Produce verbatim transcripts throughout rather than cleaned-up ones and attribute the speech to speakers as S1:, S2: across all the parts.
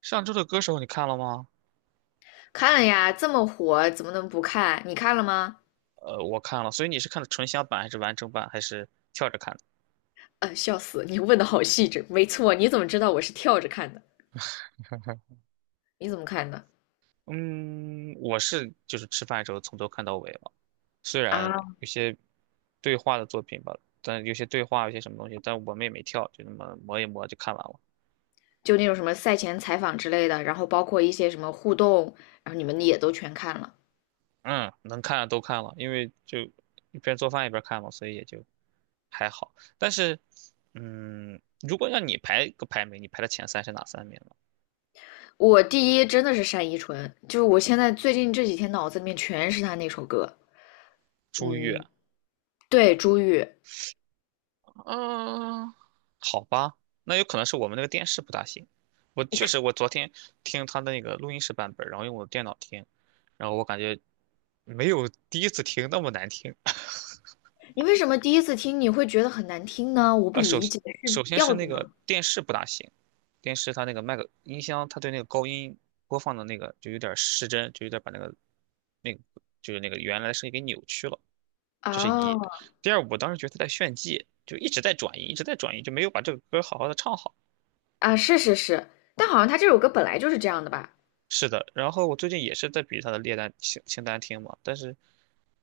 S1: 上周的歌手你看了吗？
S2: 看了呀，这么火，怎么能不看？你看了吗？
S1: 呃，我看了，所以你是看的纯享版还是完整版，还是跳着看的？
S2: 呃，笑死，你问的好细致。没错，你怎么知道我是跳着看的？你怎么看的？
S1: 嗯，我是就是吃饭的时候从头看到尾了，虽然
S2: 啊，
S1: 有些对话的作品吧，但有些对话有些什么东西，但我们也没跳，就那么磨一磨就看完了。
S2: 就那种什么赛前采访之类的，然后包括一些什么互动，然后你们也都全看了。
S1: 嗯，能看的都看了，因为就一边做饭一边看嘛，所以也就还好。但是，嗯，如果让你排个排名，你排的前三是哪三名呢？
S2: 我第一真的是单依纯，就是我现在最近这几天脑子里面全是她那首歌。
S1: 朱越、
S2: 嗯，对，朱玉，
S1: 嗯，好吧，那有可能是我们那个电视不大行。我确实，我昨天听他的那个录音室版本，然后用我的电脑听，然后我感觉没有第一次听那么难听。
S2: 你为什么第一次听你会觉得很难听呢？我不
S1: 呃，首
S2: 理
S1: 先
S2: 解，是
S1: 首先是
S2: 调子
S1: 那
S2: 吗？
S1: 个电视不大行，电视它那个麦克音箱，它对那个高音播放的那个就有点失真，就有点把那个那个就是那个原来的声音给扭曲了，这是一。
S2: 哦，
S1: 第二，我当时觉得他在炫技，就一直在转移，一直在转移，就没有把这个歌好好的唱好。
S2: 啊，是是是，但好像他这首歌本来就是这样的吧？
S1: 是的，然后我最近也是在比他的列单清清单听嘛，但是，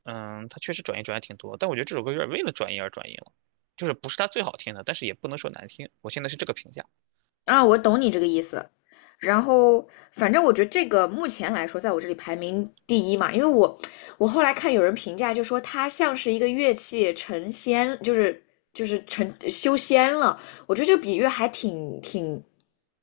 S1: 嗯，他确实转音转的挺多，但我觉得这首歌有点为了转音而转音了，就是不是他最好听的，但是也不能说难听，我现在是这个评价。
S2: 啊，我懂你这个意思。然后，反正我觉得这个目前来说，在我这里排名第一嘛，因为我我后来看有人评价，就说它像是一个乐器成仙，就是就是成修仙了。我觉得这个比喻还挺挺，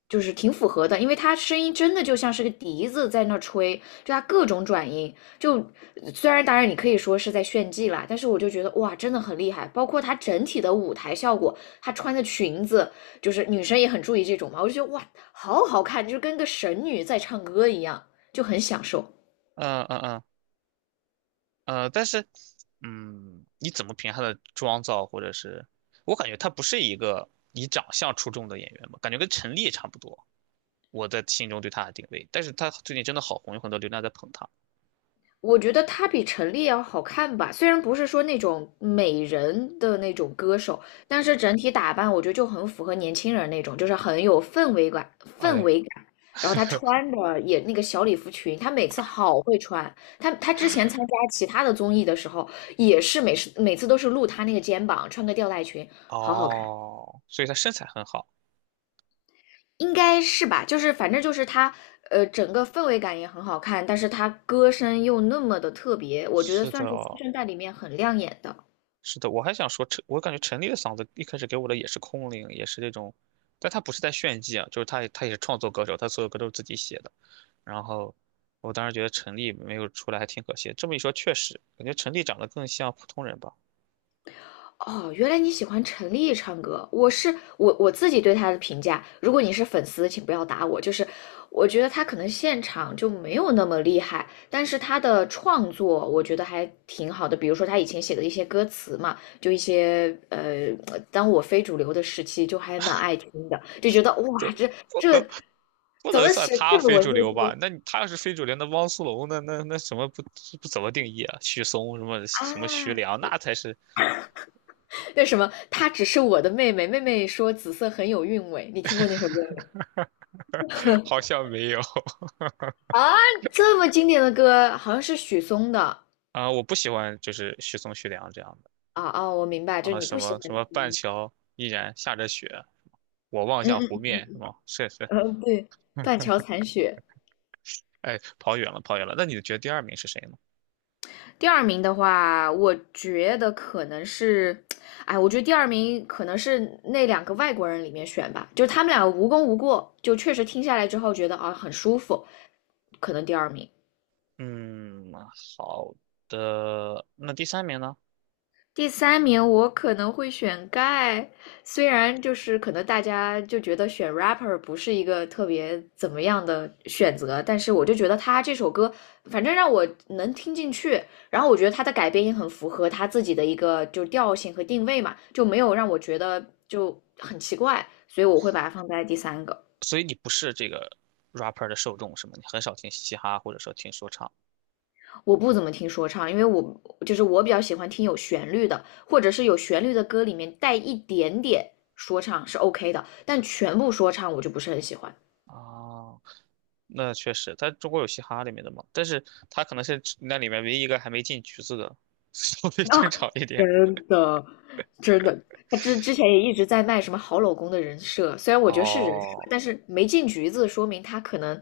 S2: 就是挺符合的，因为它声音真的就像是个笛子在那吹，就它各种转音。就虽然当然你可以说是在炫技啦，但是我就觉得哇，真的很厉害。包括它整体的舞台效果，她穿的裙子。就是女生也很注意这种嘛，我就觉得哇，好好看，就是跟个神女在唱歌一样，就很享受。
S1: 嗯嗯嗯呃，但是，嗯，你怎么评他的妆造，或者是我感觉他不是一个以长相出众的演员吧，感觉跟陈粒也差不多，我在心中对他的定位，但是他最近真的好红，有很多流量在捧他。
S2: 我觉得她比陈粒要好看吧，虽然不是说那种美人的那种歌手，但是整体打扮我觉得就很符合年轻人那种，就是很有氛围感，氛
S1: 哎，
S2: 围感。然后她穿的也那个小礼服裙，她每次好会穿。她她之前参加其他的综艺的时候，也是每次每次都是露她那个肩膀，穿个吊带裙，好好看。
S1: 哦，所以他身材很好。
S2: 应该是吧，就是反正就是他，呃，整个氛围感也很好看，但是他歌声又那么的特别，我觉得
S1: 是的，
S2: 算是新生代里面很亮眼的。
S1: 是的，我还想说陈，我感觉陈粒的嗓子一开始给我的也是空灵，也是那种，但他不是在炫技啊，就是他他也是创作歌手，他所有歌都是自己写的。然后我当时觉得陈粒没有出来还挺可惜。这么一说，确实感觉陈粒长得更像普通人吧，
S2: 哦，原来你喜欢陈粒唱歌。我是我我自己对她的评价，如果你是粉丝，请不要打我。就是我觉得她可能现场就没有那么厉害，但是她的创作我觉得还挺好的。比如说她以前写的一些歌词嘛，就一些呃，当我非主流的时期，就还蛮爱听的，就觉得
S1: 这
S2: 哇，这
S1: 不
S2: 这
S1: 能不
S2: 怎
S1: 能
S2: 么
S1: 算
S2: 写
S1: 他
S2: 这么
S1: 非
S2: 文
S1: 主
S2: 绉
S1: 流
S2: 绉
S1: 吧？那你他要是非主流，那汪苏泷那那那什么不不怎么定义啊？许嵩什么什么徐
S2: 啊？
S1: 良那才是
S2: 为什么，她只是我的妹妹，妹妹说紫色很有韵味。你听过那首歌没？
S1: 好 像没有
S2: 啊，这么经典的歌，好像是许嵩的
S1: 啊、我不喜欢就是许嵩、徐良这样的。
S2: 啊哦，我明白，就是
S1: 啊，
S2: 你
S1: 什
S2: 不喜
S1: 么
S2: 欢
S1: 什么半
S2: 听，
S1: 桥依然下着雪，我望
S2: 嗯
S1: 向湖
S2: 嗯
S1: 面，是吗？是是，
S2: 嗯，对，《断桥残雪》。
S1: 哎，跑远了，跑远了。那你觉得第二名是谁呢？
S2: 第二名的话，我觉得可能是，哎，我觉得第二名可能是那两个外国人里面选吧，就是他们两个无功无过，就确实听下来之后觉得啊很舒服，可能第二名。
S1: 嗯，好的，那第三名呢？
S2: 第三名我可能会选 Guy，虽然就是可能大家就觉得选 rapper 不是一个特别怎么样的选择，但是我就觉得他这首歌反正让我能听进去，然后我觉得他的改编也很符合他自己的一个就调性和定位嘛，就没有让我觉得就很奇怪，所以我会把它放在第三个。
S1: 所以你不是这个 rapper 的受众是吗？你很少听嘻哈或者说听说唱
S2: 我不怎么听说唱，因为我就是我比较喜欢听有旋律的，或者是有旋律的歌里面带一点点说唱是 OK 的，但全部说唱我就不是很喜欢。
S1: 啊？那确实，在中国有嘻哈里面的嘛，但是他可能是那里面唯一一个还没进局子的，稍微正
S2: 啊，
S1: 常一点。
S2: 真的，真的，他之之前也一直在卖什么好老公的人设，虽然我觉得是人设，
S1: 哦，
S2: 但是没进局子，说明他可能，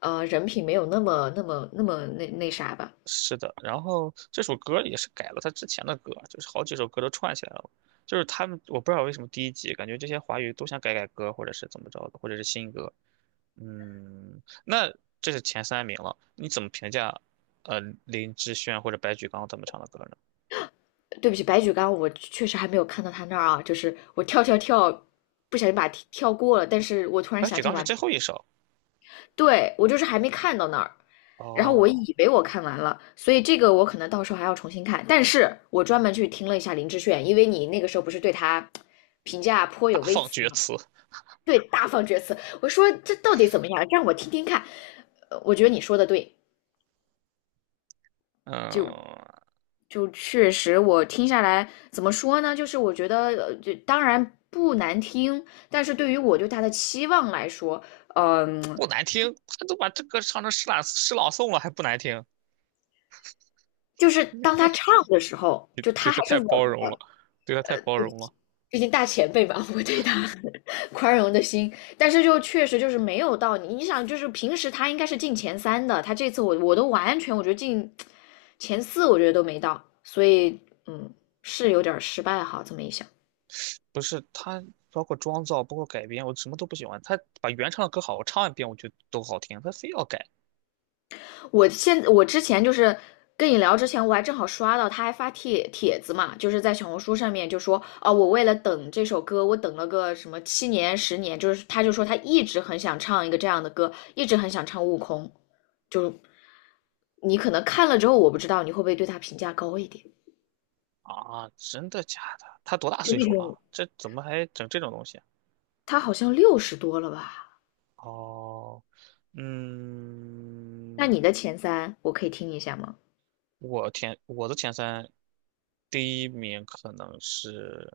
S2: 呃，人品没有那么那么那么那那啥吧。
S1: 是的，然后这首歌也是改了他之前的歌，就是好几首歌都串起来了。就是他们，我不知道为什么第一集感觉这些华语都想改改歌，或者是怎么着的，或者是新歌。嗯，那这是前三名了，你怎么评价？呃，林志炫或者白举纲他们唱的歌呢？
S2: 对不起，白举纲，我确实还没有看到他那儿啊，就是我跳跳跳，不小心把它跳过了，但是我突然
S1: 白
S2: 想
S1: 举
S2: 起
S1: 纲是
S2: 完
S1: 最后一首
S2: 对，我就是还没看到那儿，然后我
S1: 哦，
S2: 以为我看完了，所以这个我可能到时候还要重新看。但是我专门去听了一下林志炫，因为你那个时候不是对他评价颇
S1: 大
S2: 有微
S1: 放
S2: 词
S1: 厥
S2: 吗？
S1: 词，
S2: 对，大放厥词。我说这到底怎么样？让我听听看。呃我觉得你说的对，就
S1: 嗯，
S2: 就确实我听下来怎么说呢？就是我觉得呃，就当然不难听，但是对于我对他的期望来说，嗯、
S1: 不难听，他都把这歌唱成诗朗诗朗诵了，还不难听，
S2: 就是当他唱的时候，就他
S1: 对
S2: 还
S1: 他
S2: 是
S1: 太
S2: 稳
S1: 包容了，
S2: 的。
S1: 对他太包容了。
S2: 毕竟大前辈嘛，我对他 宽容的心，但是就确实就是没有到你，你想就是平时他应该是进前三的，他这次我我都完全我觉得进前四，我觉得都没到，所以嗯是有点失败哈，这么一想。
S1: 不是他，包括妆造，包括改编，我什么都不喜欢。他把原唱的歌好，我唱一遍我觉得都好听，他非要改
S2: 我现我之前就是跟你聊之前，我还正好刷到他还发帖帖子嘛，就是在小红书上面就说哦，我为了等这首歌，我等了个什么七年十年，就是他就说他一直很想唱一个这样的歌，一直很想唱《悟空》，就你可能看了之后，我不知道你会不会对他评价高一点，
S1: 啊！真的假的？他多大
S2: 就
S1: 岁
S2: 那
S1: 数了啊？
S2: 种
S1: 这怎么还整这种东西啊？
S2: 他好像六十多了吧？
S1: 哦，
S2: 那
S1: 嗯，
S2: 你的前三我可以听一下吗？
S1: 我前我的前三，第一名可能是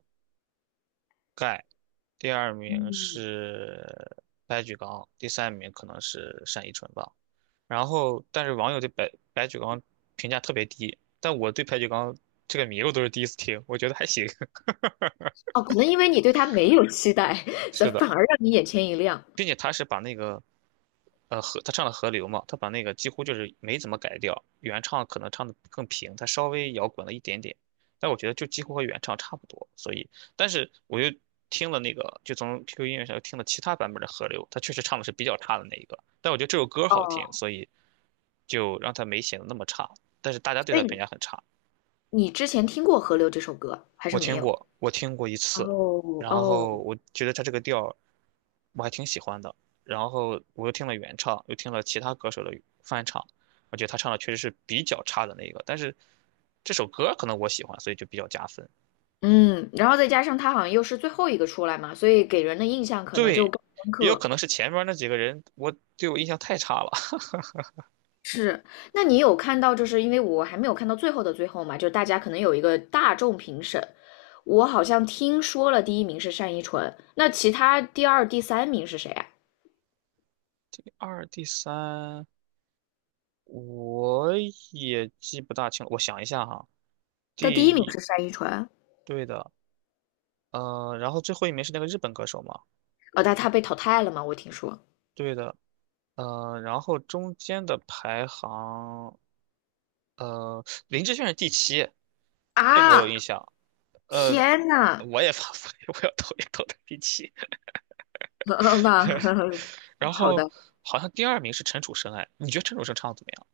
S1: 盖，第二名
S2: 嗯，
S1: 是白举纲，第三名可能是单依纯吧。然后，但是网友对白白举纲评价特别低，但我对白举纲这个名我都是第一次听，我觉得还行。
S2: 哦，可能因为你对他没有期待，所
S1: 是
S2: 以反
S1: 的。
S2: 而让你眼前一亮。
S1: 并且他是把那个，呃，河他唱了河流嘛，他把那个几乎就是没怎么改掉，原唱可能唱的更平，他稍微摇滚了一点点，但我觉得就几乎和原唱差不多。所以，但是我又听了那个，就从 Q Q 音乐上又听了其他版本的河流，他确实唱的是比较差的那一个，但我觉得这首歌好听，
S2: 哦，
S1: 所以就让他没显得那么差，但是大家对
S2: 所以
S1: 他评
S2: 你
S1: 价很差。
S2: 你之前听过《河流》这首歌还是
S1: 我
S2: 没
S1: 听
S2: 有？
S1: 过，我听过一次，
S2: 哦
S1: 然
S2: 哦，
S1: 后我觉得他这个调儿我还挺喜欢的，然后我又听了原唱，又听了其他歌手的翻唱，我觉得他唱的确实是比较差的那个，但是这首歌可能我喜欢，所以就比较加分。
S2: 嗯，然后再加上他好像又是最后一个出来嘛，所以给人的印象可能就
S1: 对，
S2: 更深
S1: 也有
S2: 刻。
S1: 可能是前面那几个人我对我印象太差了。
S2: 是，那你有看到，就是因为我还没有看到最后的最后嘛，就是大家可能有一个大众评审，我好像听说了第一名是单依纯，那其他第二、第三名是谁啊？
S1: 第二、第三我也记不大清了，我想一下哈，
S2: 但第一
S1: 第
S2: 名
S1: 一，
S2: 是单依纯，
S1: 对的，呃，然后最后一名是那个日本歌手嘛，
S2: 哦，但他被淘汰了嘛，我听说
S1: 对的，呃，然后中间的排行，呃，林志炫是第七，这个我有
S2: 啊，
S1: 印象。呃，
S2: 天呐，
S1: 我也发，我要投一 投他第七。
S2: 好吧，
S1: 然
S2: 好
S1: 后
S2: 的，
S1: 好像第二名是陈楚生，哎，你觉得陈楚生唱的怎么样？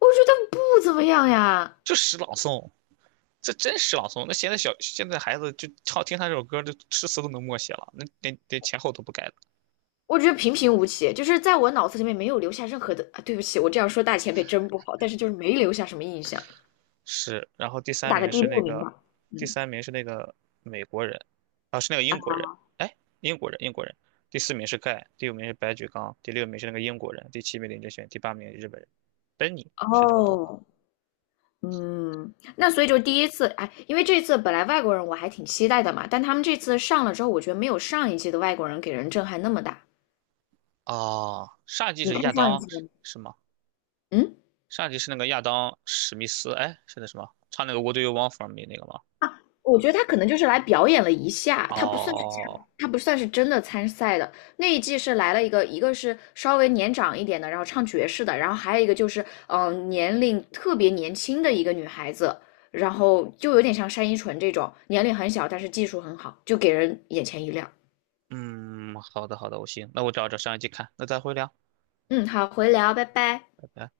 S2: 我觉得不怎么样呀，
S1: 就诗朗诵，这真诗朗诵。那现在小现在孩子就唱听他这首歌，就诗词都能默写了，那连连前后都不改
S2: 我觉得平平无奇，就是在我脑子里面没有留下任何的啊。对不起，我这样说大前辈真不好，但是就是没留下什么印象，
S1: 是，然后第三
S2: 打个
S1: 名
S2: 第
S1: 是
S2: 六
S1: 那
S2: 名
S1: 个，
S2: 吧。
S1: 第
S2: 嗯，
S1: 三名是那个美国人，啊，是那个英国人，哎，英国人，英国人。第四名是盖，第五名是白举纲，第六名是那个英国人，第七名林志炫，第八名日本人。本尼是这么读吗？
S2: 哦，嗯，那所以就第一次，哎，因为这次本来外国人我还挺期待的嘛，但他们这次上了之后，我觉得没有上一季的外国人给人震撼那么大。
S1: 哦，上一季
S2: 你
S1: 是
S2: 看
S1: 亚
S2: 上一
S1: 当
S2: 季了
S1: 是
S2: 吗？
S1: 是吗？
S2: 嗯，
S1: 上一季是那个亚当史密斯，哎，是那什么，唱那个《What Do You Want from Me》那个吗？
S2: 啊，我觉得他可能就是来表演了一下，他不算是加
S1: 哦，
S2: 他不算是真的参赛的。那一季是来了一个，一个是稍微年长一点的，然后唱爵士的，然后还有一个就是嗯、呃年龄特别年轻的一个女孩子，然后就有点像单依纯这种，年龄很小，但是技术很好，就给人眼前一亮。
S1: 嗯，好的好的，我行，那我找找上一季看，那再会聊，
S2: 嗯，好，回聊，拜拜。
S1: 拜拜。